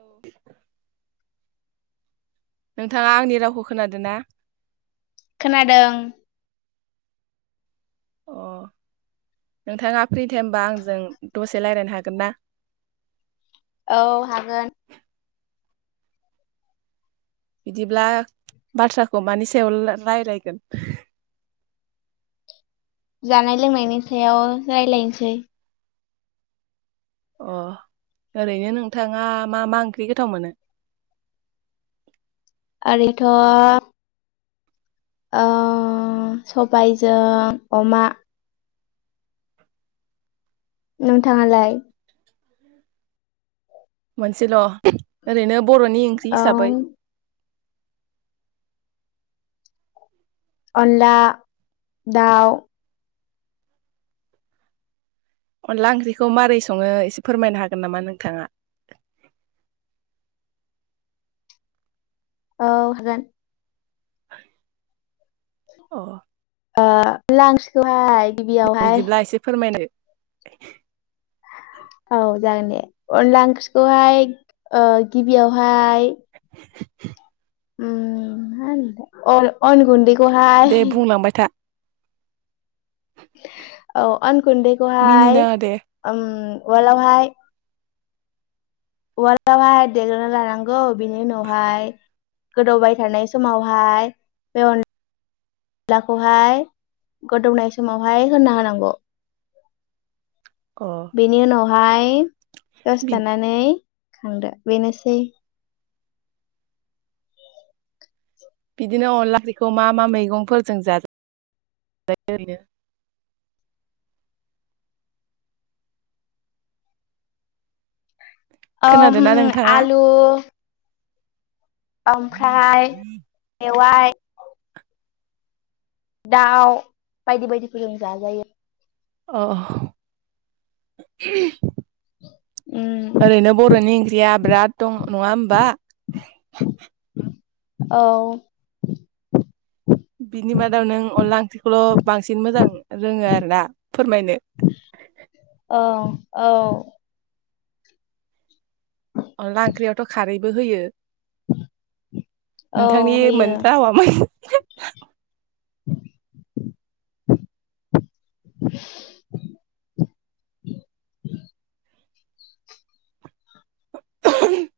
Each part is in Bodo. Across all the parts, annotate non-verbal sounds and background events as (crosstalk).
औ नोंथाङा आंनि रावखौ खोनादों ना? खोनादों। अ नोंथाङा फ्रि टाइमबा आंजों दसे रायलायनो हागोन ना? औ हागोन। बिदिब्ला बाथ्राखौ मानि सायाव ला रायलायगोन? (inaudible) जानाय लोंनायनि सायाव रायलायसै। अ ओरैनो नोंथाङा मा मा ओंख्रि गोथाव मोनो? आरैथ' ओ सबायजों अमा नोंथाङालाय? मोनसेल ओरैनो बर'नि ओंख्रि औ हिसाबै अनला दाउ अनला ओंख्रिखौ माबोरै सङो एसे फोरमायनो हागोन नामा नोंथाङा? औ हागोन (inaudible) अ ओ अनला ओंख्रिखौहाय गिबियावहाय बिदिब्ला एसे फोरमायदो (inaudible) औ जागोन दे अनला ओंख्रिखौहाय ओ गिबियावहाय (inaudible) उम मा होनोथाय ओ अन गुन्दै दे बुंलांबाय था औ अन गुन्दैखौहाय मिनिनाङा दे उम उवालावहाय उवालावहाय देग्रोना लानांगौ बिनि उनावहाय गोदौबाय थानाय समावहाय बे अन लाखौहाय गोदौनाय समावहाय होना होनांगौ अ बेनि उनावहाय दसे थानानै खांदो बेनोसै। बिदिनो अनला ओंख्रिखौ मा मा मैगंफोरजों जाजायो ओरैनो ओम खोनादोंना नोंथाङा आलु ओमफ्राय मेवाइ दाउ बायदि बायदिफोरजों जाजायो। अ उम ओरैनो बर'नि ओंख्रि या बिराद दं नङा होमबा। औ बिनि मादाव नों अनला ओंख्रिखौल बांसिन मोजां रोङो आरो ना फोरमायनो। (inaudible) औ औ अनला ओंख्रियावथ खारैबो होयो। औ नोंथांनि होयो मोन रावामोन (inaudible) (unintelligible) ओम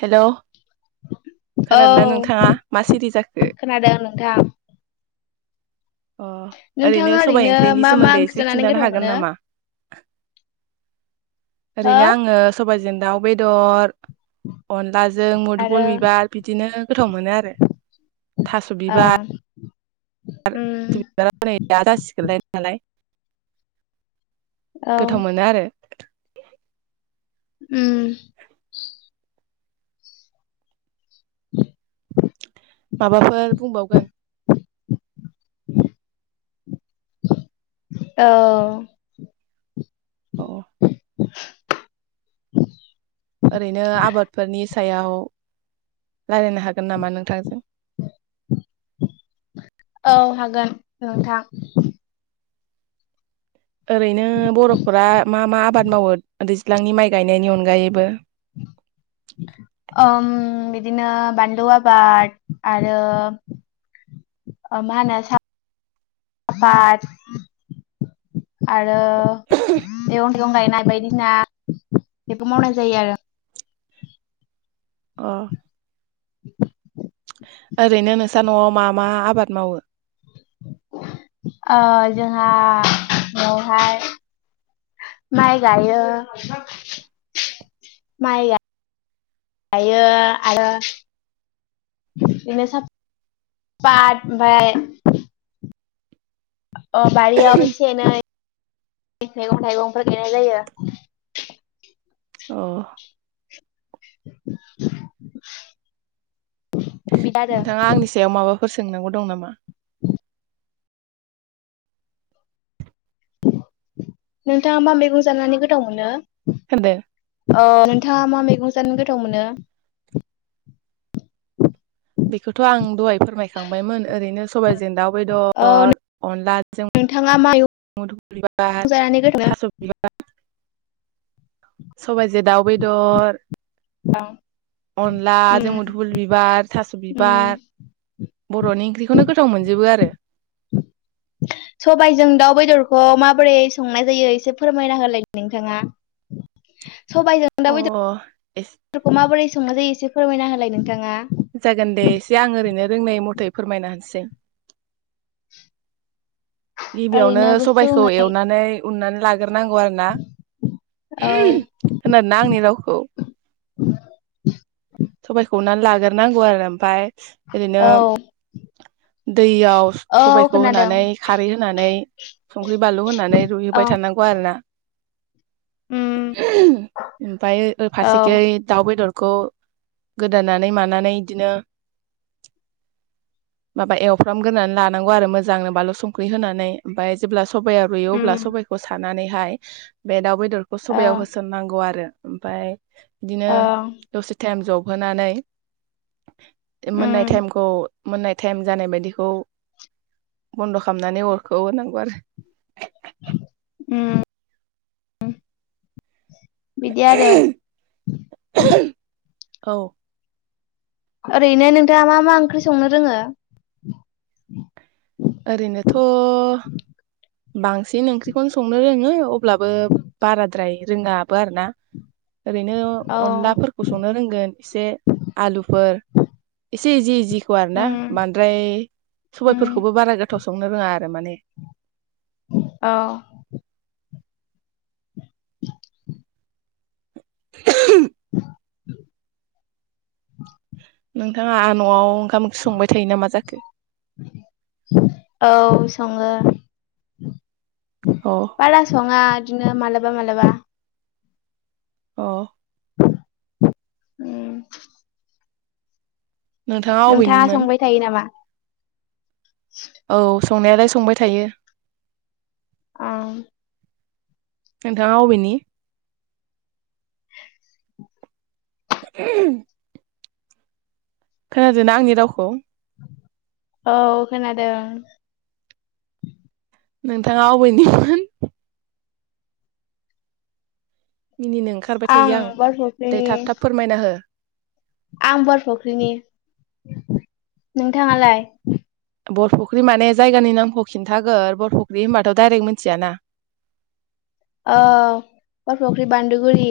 हेलौ औ खोनादों ना नोंथाङा मा सिरि जाखो? खोनादों नोंथां अ ओरैनो नोंथाङा सबाइ ओंख्रिनि मा मा सोमोन्दै ओंख्रि एसे जानानै खिन्थानो गोथाव हागोन मोनो नामा? (inaudible) हो ओरैनो आङो अनलाजों आरो मोधुबुल बिबार बिदिनो गोथाव मोनो आरो थास बिबार ओ उम (unintelligible) औ गोथाव मोनो आरो। ओम (unintelligible) माबाफोर बुंबावगोन? (unintelligible) औ औ। (unintelligible) ओरैनो आबादफोरनि सायाव। रायज्लायनो हागोन नामा नोंथांजों? औ हागोन नोंथां। ओरैनो बरफोरा मा मा आबाद मावो दै दैज्लांनि माइ गायनायनि अनगायैबो (inaudible) ओम बिदिनो बानलु आबाद आरो (unintelligible) आरो मैगं थाइगं गायनाय बायदिना बेबो मावनाय जायो आरो। अ (inaudible) ओरैनो नोंस्रा न आव मा मा आबाद मावो। ओ जोंहा नआवहाय माइ गायो माइ गायो आरो बिदिनो सा पारट ओमफफ्राय अ बारिआव एसे एनै मेगं थायगंफोर गायनाय जायो। औ। (inaudible) बिदि आरो नोंथाङा आंनि सायाव माबाफोर सोंनांगौ दं नामा? नोंथाङा मा मैगं जानानै गोथाव मोनो! होनदों ओम नोंथाङा मा मैगं जानो गोथाव मोनो। बेखौथ आं दहाय फोरमायखांबायमोन ओरैनो सबायजों दाउ औ बेदर अनलाजों नोंथाङा मा मैगं मदुफुल बिबार जानानै गोथाव थास बिबार! सबायाइजों दाउ बेदर मोनो अनला उम जोंमुधुबल बिबार थास' उम बिबार बर'नि ओंख्रिखौनो गोथाव मोनजोबो आरो। सबायाइजों दाउ बेदरखौ माबोरै संनाय जायो एसे फोरमायना होलाय नोंथाङा? (unintelligible) सबायजों अ दाव एसे (unintelligible) माबोरै संननाय जायो एसे फोरमायना होलाय नोंथांङा जागोन दे एसे आं ओरैनो रोंनाय मथे फोरमायनो होनसै। गिबियावनो ओरैनो सबाइखौ गुसुङै एवनानै उननानै लाग्रोनांगौ आरो ना औ आरोना खोनादोंना आंनि रावखौ (inaudible) सबाइखौनानै उनना लागोरनांगौ आरो ओमफाय औ। दैयाव औ सबायखौ खोनादों होनानै खारै होनानै संख्रि बानलु होननानै औ रुहैबाय थानांगौ आरोना। उम ओमफाय औ फारसेखै दाउ बेदरखौ गोदानानै मानानै इदिनो माबा एवफ्रामगोनानै लानांगौ आरो मोजांनो बानलु संख्रि होनानै, ओमफाय जेब्ला सबाया रुयो अब्ला उम सबाइखौ सानानैहाय बे दाउ बेदरखौ औ सबायाव होसननांगौ आरो। ओमफाय दिनो औ दसे टाइम जब होनानै मोननाय उम टेइमखौ मोननाय टाइम जानाय बायदिखौ बन्द' खालामनानै अरखौ हनांगौ आरो। उम उ। बिदि आरो। औ। ओरैनो नोंथाङा मा मा ओंख्रि संनो रोङो? ओरैनोथ' बांसिन ओंख्रिखौनो संनो रोङो अब्लाबो बाराद्राय रोङाबो आरो ना। (inaudible) ओरैनो औ अनलाफोरखौ संनो रोंगोन एसे आलुफोर (unintelligible) जि जिखौ आरो ना उम बांद्राय उम सबायफोरख बारा गोथाव संनो रोङा आरो माने। औ (unintelligible) (inaudible) नोंथाङा न'वाव ओंखाम ओंख्रि संबाय थायो नामा जाखो? औ सङो। अ बारा सङा दिनो मालाबा मालाबा। अ। उम नोंथाङा संबाय थायो नामा? औ संनायालाय संबाय थायो। अ। नोंथाङा अबेनि (unintelligible) खोनादोंना आंनि रावखौ? औ खोनादों। नोंथाङा अबेनिमोन? मिनिनो ओंखारबाय थायो आं दे थाब थाब फोरमायना हो। आं बरफुख्रिनि। नोंथाङालाय? बरफुख्रि माने जायगानि नामखौ खिन्थागोर बरपुख्रि होनबाथ' दाइरेक्ट मिथियाना। ओ बरफख्रि बान्दुगुरि।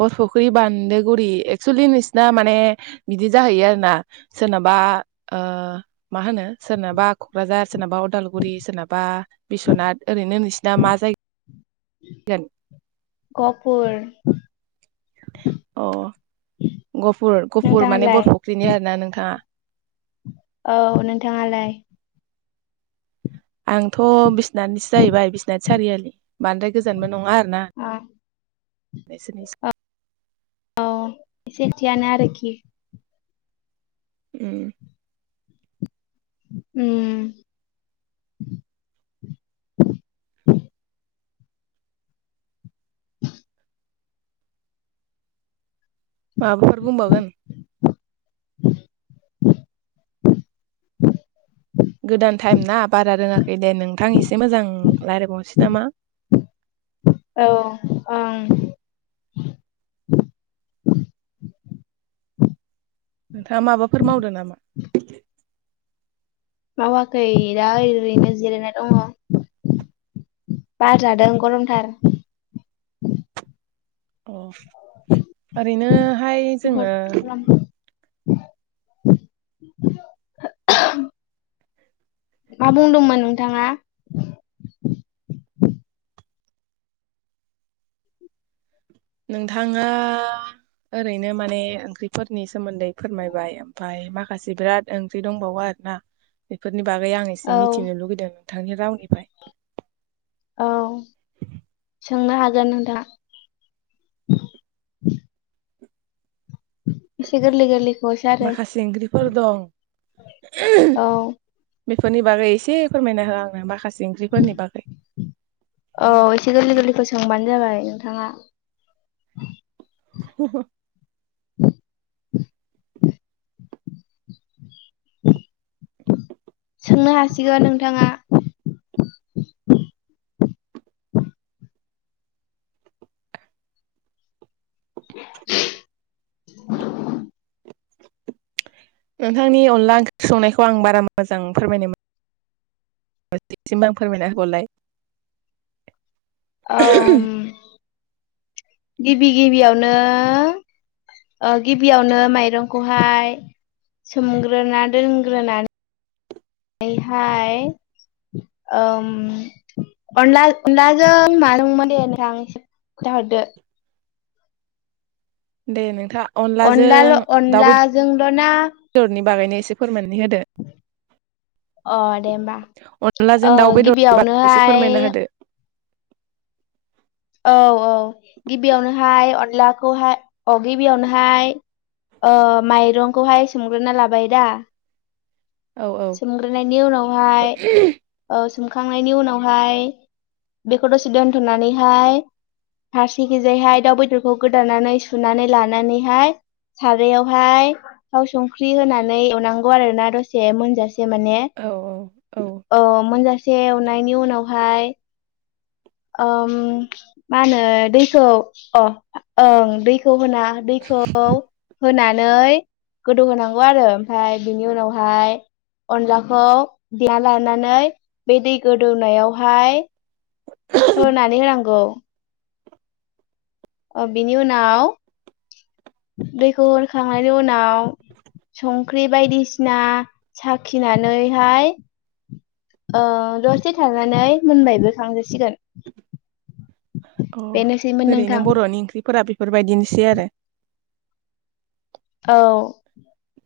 बरपख्रि बान्दोगुरि एक्सेलि नोंसिना माने बिदि जाहैयो आरो ना सोरनाब बा ओ मा होनो सोरनाबा क'क्राझार सोरनाबा अदालगुरि सोरनाबा बिस्वनाथ ओरैनो नोंसिना मा जाय (unintelligible) गहपुर। अ गहपुर गहपुर माने नोंथाङालाय? बरफख्रिनि आरोना नोंथाङा। औ नोंथाङालाय? आंथ' बिसनातनिसो जाहैबाय बिसनात सारियालि बांद्राय गोजानबो नङा आरोना। (unintelligible) (unintelligible) औ एसेथियानो आरोखि‌। उम। उम, (unintelligible) माबाफोर बुंबावगोन? गोदान टाइम ना बारा रोङाखै दे नोंथां एसे मोजां रायलायबावनोसै नामा। औ ओं। (unintelligible) नोंथाङा माबाफोर मावदो नामा? मावाखै दा ओरैनो जिरायना दङ। बार जादों गरमथार। अ ओरैनोहाय जोङो (unintelligible) मा बुंदोंमोन नोंथाङा? नोंथाङा ओरैनो माने ओंख्रिफोरनि सोमोन्दै फोरमायबाय ओमफ्राय माखासे बिराद ओंख्रि दंबावो आरो ना। बेफोरनि बागै आं एसे औ मिथिनो लुगैदों नोंथांनि रावनिफ्राय। औ। सोंनो हागोन नोंथां। एसे गोरलै गोरलैखौसो आरो माखासे ओंख्रिफोर दं औ बेफोरनि बागै एसे फोरमायना हो आंनो माखासे ओंख्रिफोरनि बागै औ एसे गोरलै गोरलैखौ सोंबानो जाबाय। नोंथाङा। (unintelligible) (unintelligible) (unintelligible) सोंनो हासिगोन नोंथाङा। (unintelligible) नोंथांनि अनला ओंख्रि संनायखौ आं बारा मोजां फोरमायनो सिमबो (unintelligible) आं फोरमायना होबावलाय। औ। गिबि गिबियावनो ओ गिबियावनो माइरंखौहाय सोमग्रोना दोनग्रोना नैहाय, ओम अनला अनलाजों नाजों माने (unintelligible) दे नोंथाङा अनलाजों अनलाल' दाउ अनलाजोंल' ना बेदरनि बागैनो एसे फोरमायना नै होदो। अ दे होमबा ओ अनलाजों दाउ बेदरबा (unintelligible) एसे गिबियावनोहाय फोरमायना होदो। औ औ गिबियावनोहाय अनलाखौहाय, औ गिबियावनोहाय ओ माइरंखौहाय सोमग्रोना लाबाय दा, औ सोमग्रोनायनि उनावहाय औ सोमखांनायनि उनावहाय बेखौ दसे दोनथ'नानैहाय फारसेखिजायहाय दाउ बेदरखौ गोदानानै सुनानै लानानैहाय सारयावहाय थाव संख्रि होनानै एवनांगौ आरोना दसे से माने औ औ मोनजासे एवनायनि उनावहाय ओ मा होनो दैखौ अ ओं दैखौ होना दैखौ होनानै गोदौ होनांगौ आरो ओमफ्राय बिनि उनाव हाय अनलाखौ बियाव (unintelligible) लानानै बे दै गोदौनायावहाय होनानै होनांगौ। अ बिनि उनाव दैखौ होखांनायनि उनाव संख्रि बायदिसिना साखिनानैहाय ओ दसे थानानै मोनबायबो खांजासिगोन। अ बेनोसैमोन ओरैनो नोंथां बर'नि ओंख्रिफोरा बेफोरबायदिनोसै आरो। औ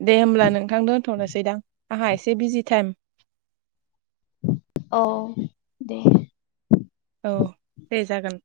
दे होमब्ला नोंथां दोन थ'नोसै दां आंहा एसे बिजि टाइम। औ दे। औ दे जागोन